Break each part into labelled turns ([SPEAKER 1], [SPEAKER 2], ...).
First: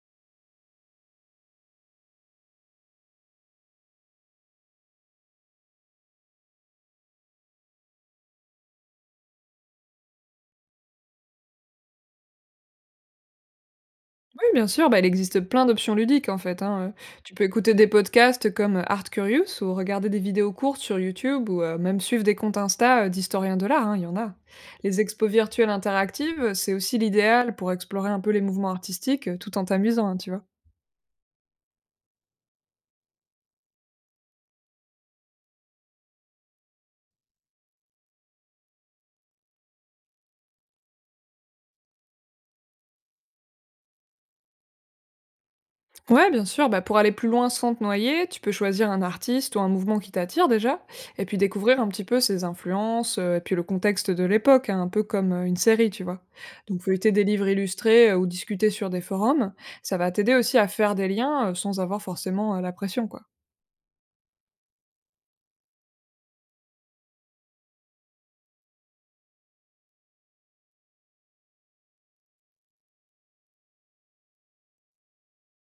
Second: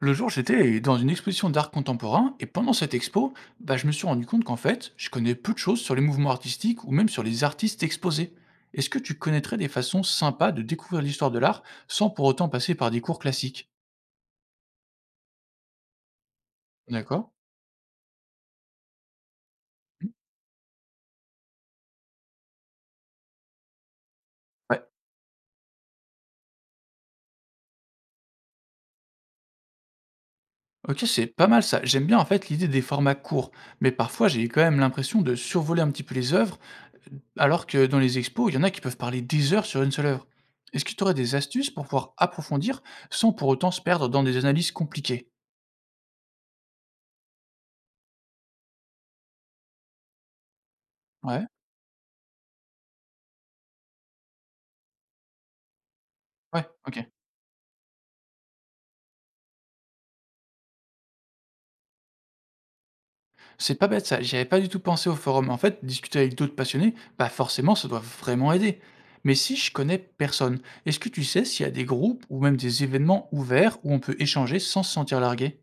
[SPEAKER 1] Le jour, j'étais dans une exposition d'art contemporain et pendant cette expo, bah, je me suis rendu compte qu'en fait, je connais peu de choses sur les mouvements artistiques ou même sur les artistes exposés. Est-ce que tu connaîtrais des façons sympas de découvrir l'histoire de l'art sans pour autant passer par des cours classiques?
[SPEAKER 2] Oui, bien sûr, bah, il existe plein d'options ludiques en fait, hein.
[SPEAKER 1] D'accord.
[SPEAKER 2] Tu peux écouter des podcasts comme, Art Curious ou regarder
[SPEAKER 1] Mm.
[SPEAKER 2] des vidéos courtes sur YouTube ou, même suivre des comptes Insta, d'historiens de l'art, hein, il y en a.
[SPEAKER 1] Ouais.
[SPEAKER 2] Les expos virtuelles interactives, c'est aussi l'idéal pour explorer un peu les mouvements artistiques, tout en t'amusant, hein, tu vois?
[SPEAKER 1] Ok, c'est pas mal ça. J'aime bien en fait l'idée des formats courts, mais parfois j'ai quand même l'impression de survoler un petit peu les œuvres, alors que dans les expos, il y en a qui peuvent parler des heures sur une seule œuvre. Est-ce que tu aurais des astuces pour pouvoir approfondir sans pour autant se perdre dans des analyses compliquées?
[SPEAKER 2] Ouais, bien sûr, bah, pour aller plus loin sans te noyer, tu peux choisir un artiste ou un mouvement qui t'attire déjà, et puis
[SPEAKER 1] Ouais.
[SPEAKER 2] découvrir un petit peu ses influences, et puis le contexte de l'époque, hein, un peu comme une série, tu vois.
[SPEAKER 1] Ouais,
[SPEAKER 2] Donc
[SPEAKER 1] OK.
[SPEAKER 2] feuilleter des livres illustrés ou discuter sur des forums, ça va t'aider aussi à faire des liens sans avoir forcément la pression, quoi.
[SPEAKER 1] C'est pas bête ça, j'y avais pas du tout pensé au forum. En fait, discuter avec d'autres passionnés, bah forcément, ça doit vraiment aider. Mais si je connais personne, est-ce que tu sais s'il y a des groupes ou même des événements ouverts où on peut échanger sans se sentir largué?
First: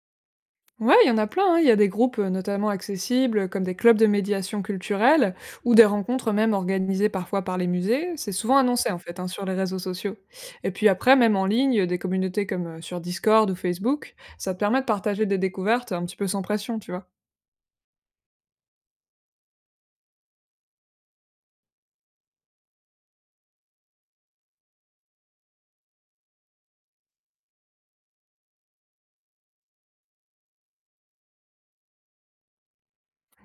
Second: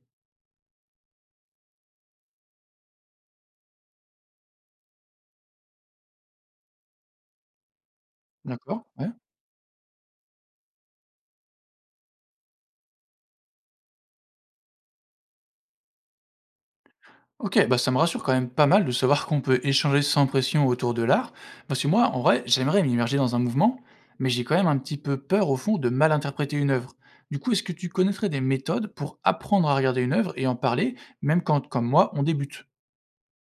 [SPEAKER 2] Ouais, il y en a plein, hein. Il y a des groupes notamment accessibles, comme des clubs de médiation culturelle, ou des rencontres même organisées parfois par les musées. C'est souvent
[SPEAKER 1] D'accord,
[SPEAKER 2] annoncé en
[SPEAKER 1] ouais.
[SPEAKER 2] fait hein, sur les réseaux sociaux. Et puis après, même en ligne, des communautés comme sur Discord ou Facebook, ça te permet de partager des découvertes un petit peu sans pression, tu vois.
[SPEAKER 1] OK, bah ça me rassure quand même pas mal de savoir qu'on peut échanger sans pression autour de l'art, parce que moi, en vrai, j'aimerais m'immerger dans un mouvement, mais j'ai quand même un petit peu peur au fond de mal interpréter une œuvre. Du coup, est-ce que tu connaîtrais des méthodes pour apprendre à regarder une œuvre et en parler, même quand, comme moi, on débute?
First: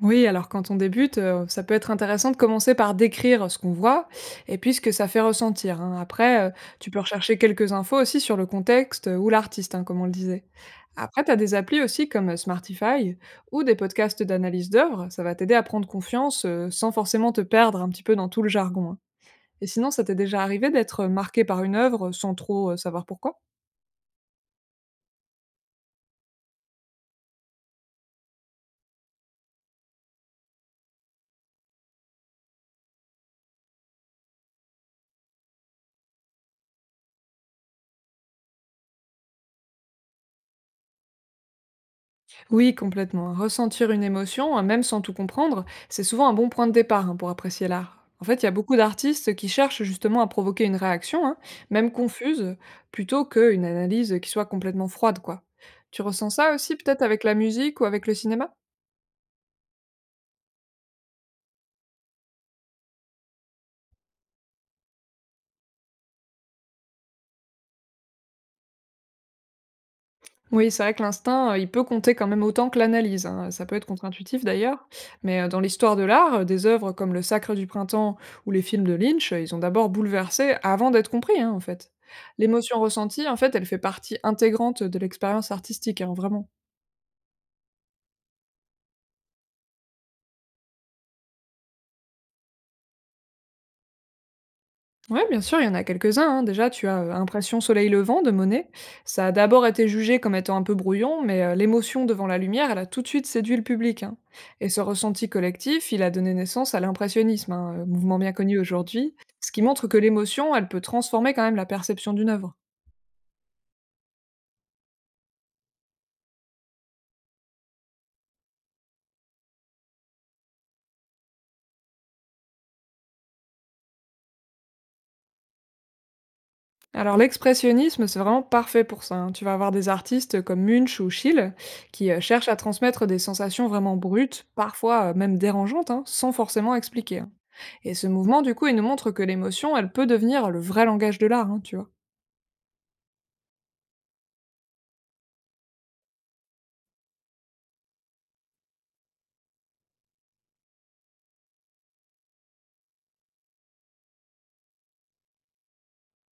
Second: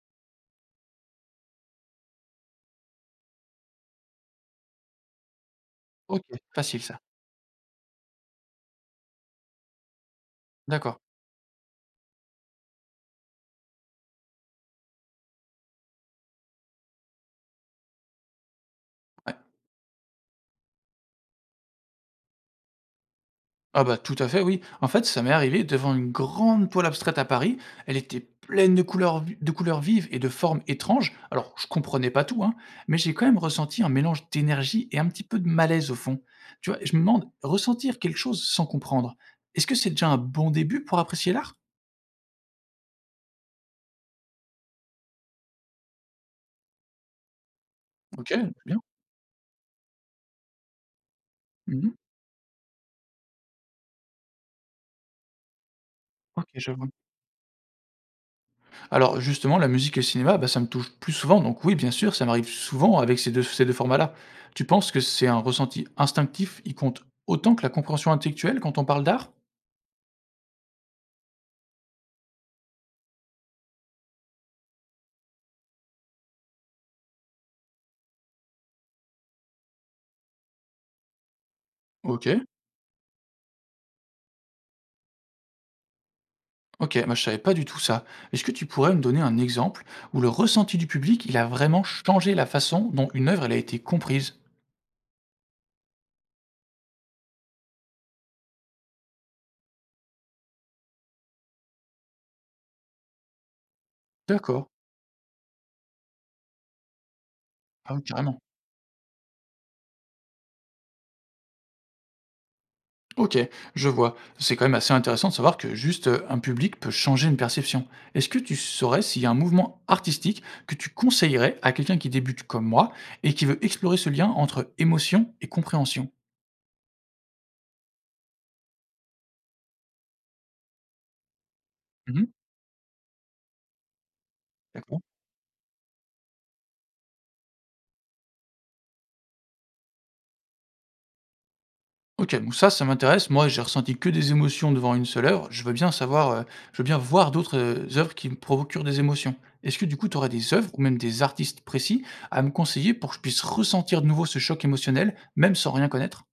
[SPEAKER 2] Oui, alors quand on débute, ça peut être intéressant de commencer par décrire ce qu'on voit et puis ce que ça fait ressentir, hein.
[SPEAKER 1] OK,
[SPEAKER 2] Après,
[SPEAKER 1] facile
[SPEAKER 2] tu peux
[SPEAKER 1] ça.
[SPEAKER 2] rechercher quelques infos aussi sur le contexte, ou l'artiste, hein, comme on le disait.
[SPEAKER 1] D'accord.
[SPEAKER 2] Après, tu as des applis aussi comme, Smartify ou des podcasts d'analyse d'œuvres, ça va t'aider à prendre confiance, sans forcément te perdre un petit peu dans tout le jargon, hein.
[SPEAKER 1] Ouais.
[SPEAKER 2] Et sinon, ça t'est déjà arrivé d'être, marqué par une œuvre sans trop, savoir pourquoi?
[SPEAKER 1] Ah bah, tout à fait, oui. En fait, ça m'est arrivé devant une grande toile abstraite à Paris. Elle était pleine de couleurs de couleurs vives et de formes étranges. Alors, je comprenais pas tout, hein, mais j'ai quand même ressenti un mélange d'énergie et un petit peu de malaise au fond. Tu vois, je me demande, ressentir quelque chose sans comprendre, est-ce que c'est déjà un bon début pour apprécier l'art?
[SPEAKER 2] Oui, complètement. Ressentir une émotion, hein, même sans tout comprendre, c'est souvent un bon point de départ hein, pour apprécier l'art. En
[SPEAKER 1] OK,
[SPEAKER 2] fait, il y a beaucoup
[SPEAKER 1] bien.
[SPEAKER 2] d'artistes qui cherchent justement à provoquer une réaction, hein, même
[SPEAKER 1] Mhm.
[SPEAKER 2] confuse, plutôt qu'une analyse qui soit complètement froide, quoi. Tu ressens
[SPEAKER 1] OK,
[SPEAKER 2] ça
[SPEAKER 1] je
[SPEAKER 2] aussi
[SPEAKER 1] vois.
[SPEAKER 2] peut-être avec la musique ou avec le cinéma.
[SPEAKER 1] Alors justement, la musique et le cinéma, bah, ça me touche plus souvent, donc oui, bien sûr, ça m'arrive souvent avec ces 2 formats-là. Tu penses que c'est un ressenti instinctif, il compte autant que la compréhension intellectuelle quand on parle d'art?
[SPEAKER 2] Oui, c'est vrai que l'instinct, il peut compter quand même autant que l'analyse, hein. Ça peut être contre-intuitif d'ailleurs, mais dans l'histoire de l'art, des œuvres comme Le Sacre du printemps ou les films de Lynch, ils ont d'abord bouleversé avant d'être compris, hein, en fait.
[SPEAKER 1] OK.
[SPEAKER 2] L'émotion ressentie, en fait, elle fait partie intégrante de l'expérience artistique, hein, vraiment.
[SPEAKER 1] OK, moi je savais pas du tout ça. Est-ce que tu pourrais me donner un exemple où le ressenti du public, il a vraiment changé la façon dont une œuvre, elle a été comprise?
[SPEAKER 2] Ouais, bien sûr, il y en a quelques-uns, hein. Déjà, tu as, Impression soleil levant de Monet. Ça a d'abord été jugé comme étant un peu brouillon, mais l'émotion devant la lumière, elle a tout de suite séduit le public, hein.
[SPEAKER 1] D'accord.
[SPEAKER 2] Et ce ressenti collectif, il a donné naissance à l'impressionnisme, hein,
[SPEAKER 1] Ah oui,
[SPEAKER 2] mouvement bien
[SPEAKER 1] carrément.
[SPEAKER 2] connu aujourd'hui, ce qui montre que l'émotion, elle peut transformer quand même la perception d'une œuvre.
[SPEAKER 1] Ok, je vois. C'est quand même assez intéressant de savoir que juste un public peut changer une perception. Est-ce que tu saurais s'il y a un mouvement artistique que tu conseillerais à quelqu'un qui débute comme moi et qui veut explorer ce lien entre émotion et compréhension?
[SPEAKER 2] Alors l'expressionnisme, c'est vraiment parfait pour ça, hein. Tu vas avoir des artistes comme Munch ou Schill qui
[SPEAKER 1] Mhm.
[SPEAKER 2] cherchent à transmettre des sensations vraiment brutes,
[SPEAKER 1] D'accord.
[SPEAKER 2] parfois même dérangeantes, hein, sans forcément expliquer, hein. Et ce mouvement, du coup, il nous montre que l'émotion, elle peut devenir le vrai langage de l'art, hein, tu vois.
[SPEAKER 1] Ok, donc ça m'intéresse. Moi, j'ai ressenti que des émotions devant une seule œuvre. Je veux bien savoir, je veux bien voir d'autres œuvres qui me procurent des émotions. Est-ce que du coup, tu aurais des œuvres ou même des artistes précis à me conseiller pour que je puisse ressentir de nouveau ce choc émotionnel, même sans rien connaître?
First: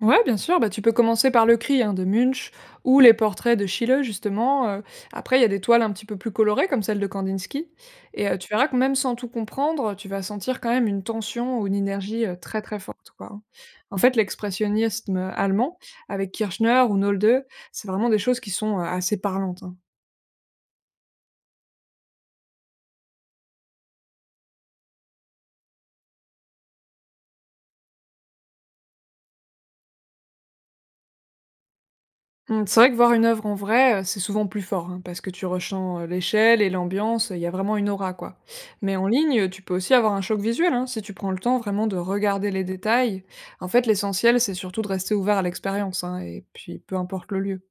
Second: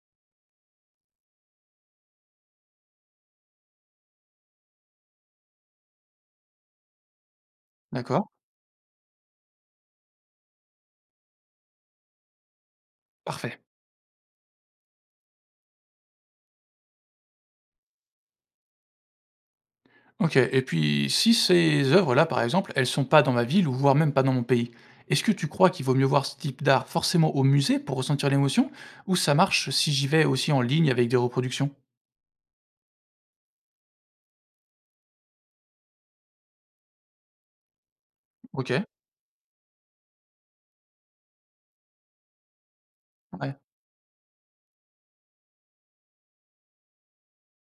[SPEAKER 2] Ouais, bien sûr, bah, tu peux commencer par le cri hein, de Munch ou les portraits de Schiele, justement. Après, il y a des toiles un petit peu plus colorées, comme celle de Kandinsky.
[SPEAKER 1] D'accord.
[SPEAKER 2] Et tu verras que même sans tout comprendre, tu vas sentir quand même une tension ou une énergie très très forte, quoi, hein.
[SPEAKER 1] Parfait.
[SPEAKER 2] En fait, l'expressionnisme allemand, avec Kirchner ou Nolde, c'est vraiment des choses qui sont assez parlantes, hein.
[SPEAKER 1] OK et puis si ces œuvres-là, par exemple, elles sont pas dans ma ville ou voire même pas dans mon pays, est-ce que tu crois qu'il vaut mieux voir ce type d'art forcément au musée pour ressentir l'émotion ou ça marche si j'y vais aussi en ligne avec des reproductions?
[SPEAKER 2] Mmh, c'est vrai que voir une œuvre en vrai, c'est souvent plus fort, hein, parce que tu ressens, l'échelle et l'ambiance, il y a vraiment une aura, quoi.
[SPEAKER 1] OK,
[SPEAKER 2] Mais en ligne, tu peux aussi avoir un choc visuel, hein, si tu prends le temps vraiment de regarder les détails.
[SPEAKER 1] ouais.
[SPEAKER 2] En fait, l'essentiel, c'est surtout de rester ouvert à l'expérience, hein, et puis peu importe le lieu.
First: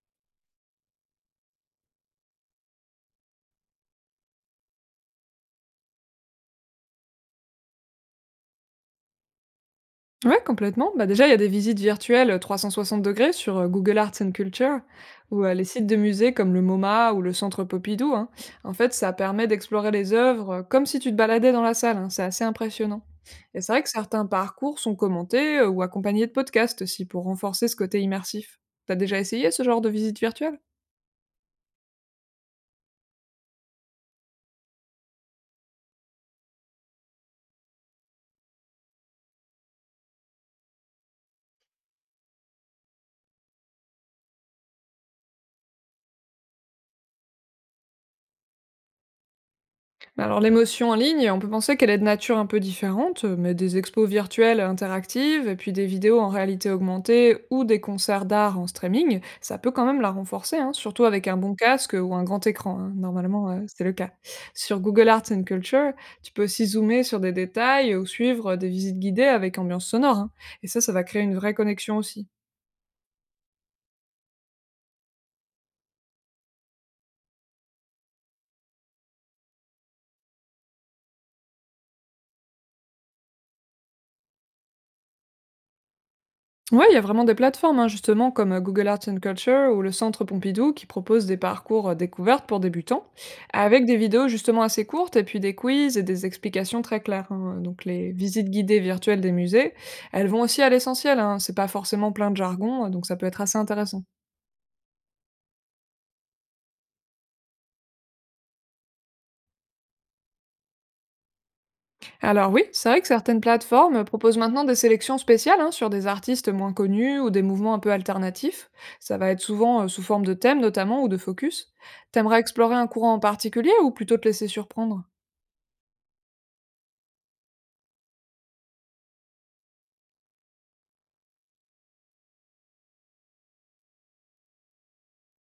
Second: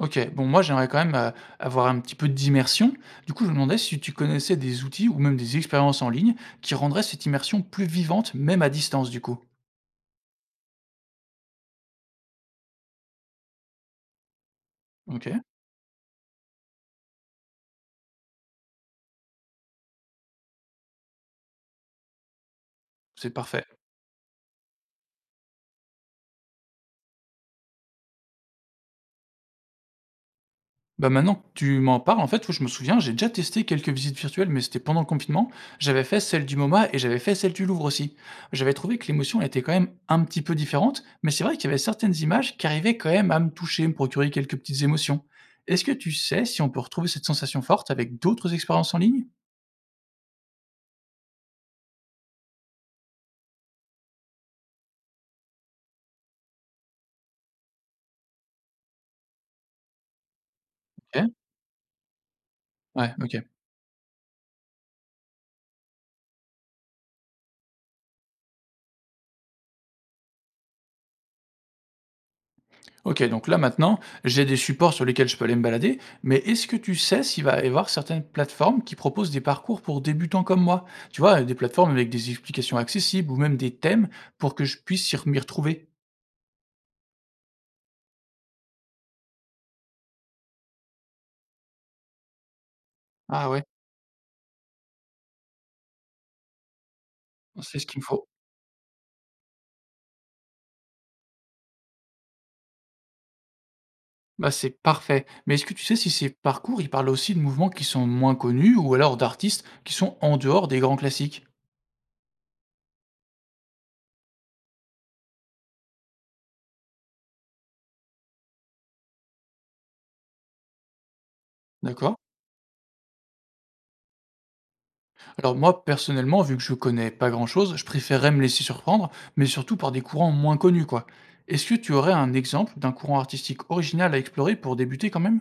[SPEAKER 1] OK, bon moi j'aimerais quand même, avoir un petit peu d'immersion. Du coup, je me demandais si tu connaissais des outils ou même des expériences en ligne qui rendraient cette immersion plus vivante, même à distance du coup?
[SPEAKER 2] Ouais, complètement. Bah, déjà, il y a des visites virtuelles degrés sur Google Arts and Culture
[SPEAKER 1] OK,
[SPEAKER 2] ou les sites de musées comme le MoMA ou le Centre Pompidou, hein. En fait, ça permet d'explorer les œuvres comme si tu te baladais dans la salle, hein. C'est assez impressionnant.
[SPEAKER 1] c'est
[SPEAKER 2] Et
[SPEAKER 1] parfait.
[SPEAKER 2] c'est vrai que certains parcours sont commentés ou accompagnés de podcasts aussi pour renforcer ce côté immersif. T'as déjà essayé ce genre de visite virtuelle?
[SPEAKER 1] Bah, maintenant que tu m'en parles, en fait, oui, je me souviens, j'ai déjà testé quelques visites virtuelles, mais c'était pendant le confinement. J'avais fait celle du MoMA et j'avais fait celle du Louvre aussi. J'avais trouvé que l'émotion était quand même un petit peu différente, mais c'est vrai qu'il y avait certaines images qui arrivaient quand même à me toucher, me procurer quelques petites émotions. Est-ce que tu sais si on peut retrouver cette sensation forte avec d'autres expériences en ligne?
[SPEAKER 2] Bah alors l'émotion en ligne, on peut penser qu'elle est de nature un peu différente, mais des expos virtuelles interactives et puis des vidéos en réalité augmentée ou des concerts d'art en streaming, ça peut quand même la renforcer, hein, surtout avec
[SPEAKER 1] OK,
[SPEAKER 2] un bon casque ou un grand écran, hein.
[SPEAKER 1] ouais, OK.
[SPEAKER 2] Normalement, c'est le cas. Sur Google Arts and Culture, tu peux aussi zoomer sur des détails ou suivre des visites guidées avec ambiance sonore, hein. Et ça va créer une vraie connexion aussi.
[SPEAKER 1] OK, donc là maintenant, j'ai des supports sur lesquels je peux aller me balader, mais est-ce que tu sais s'il va y avoir certaines plateformes qui proposent des parcours pour débutants comme moi? Tu vois, des plateformes avec des explications accessibles ou même des thèmes pour que je puisse m'y retrouver.
[SPEAKER 2] Ouais, il y a vraiment des plateformes, hein, justement, comme Google Arts and Culture ou le Centre Pompidou qui proposent des parcours découvertes pour débutants,
[SPEAKER 1] Ah ouais,
[SPEAKER 2] avec des vidéos justement assez courtes et puis des quiz et des explications très claires, hein.
[SPEAKER 1] c'est
[SPEAKER 2] Donc
[SPEAKER 1] ce qu'il me
[SPEAKER 2] les
[SPEAKER 1] faut.
[SPEAKER 2] visites guidées virtuelles des musées, elles vont aussi à l'essentiel, hein, c'est pas forcément plein de jargon, donc ça peut être assez intéressant.
[SPEAKER 1] Bah c'est parfait. Mais est-ce que tu sais si ces parcours, ils parlent aussi de mouvements qui sont moins connus ou alors d'artistes qui sont en dehors des grands classiques?
[SPEAKER 2] Alors oui, c'est vrai que certaines plateformes proposent maintenant des sélections spéciales hein, sur des artistes moins connus ou des mouvements un peu alternatifs. Ça va être souvent sous forme de thèmes notamment ou de focus.
[SPEAKER 1] D'accord?
[SPEAKER 2] T'aimerais explorer un courant en particulier ou plutôt te laisser surprendre?
[SPEAKER 1] Alors moi, personnellement, vu que je connais pas grand-chose, je préférerais me laisser surprendre, mais surtout par des courants moins connus, quoi. Est-ce que tu aurais un exemple d'un courant artistique original à explorer pour débuter quand même?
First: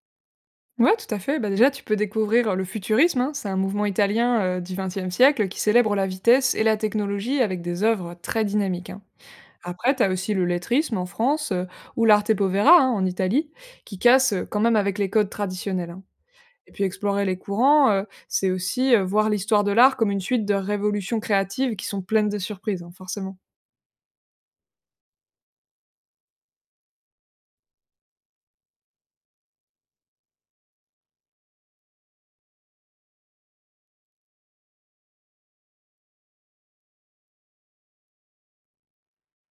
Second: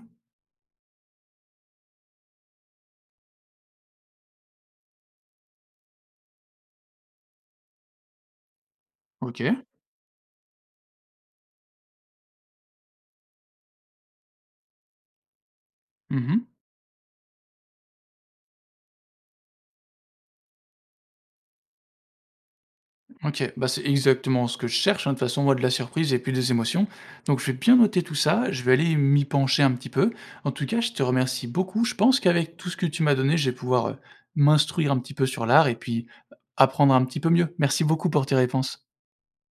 [SPEAKER 2] Ouais, tout à fait. Bah déjà, tu peux découvrir le futurisme, hein. C'est un mouvement italien du XXe siècle qui célèbre la vitesse et la technologie avec des œuvres très dynamiques, hein.
[SPEAKER 1] Ok.
[SPEAKER 2] Après, tu as aussi le lettrisme en France ou l'arte povera hein, en Italie, qui casse quand même avec les codes traditionnels, hein.
[SPEAKER 1] Mhm.
[SPEAKER 2] Et puis explorer les courants, c'est aussi, voir l'histoire de l'art comme une suite de révolutions créatives qui sont pleines de surprises, hein, forcément.
[SPEAKER 1] Ok, bah c'est exactement ce que je cherche, hein. De toute façon, moi, de la surprise et puis des émotions. Donc je vais bien noter tout ça, je vais aller m'y pencher un petit peu. En tout cas, je te remercie beaucoup. Je pense qu'avec tout ce que tu m'as donné, je vais pouvoir m'instruire un petit peu sur l'art et puis apprendre un petit peu mieux. Merci beaucoup pour tes réponses.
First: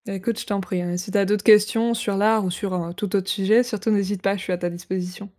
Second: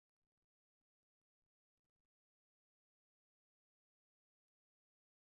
[SPEAKER 2] Bah, écoute, je t'en prie, hein, si tu as d'autres questions sur l'art ou sur un tout autre sujet, surtout n'hésite pas, je suis à ta disposition.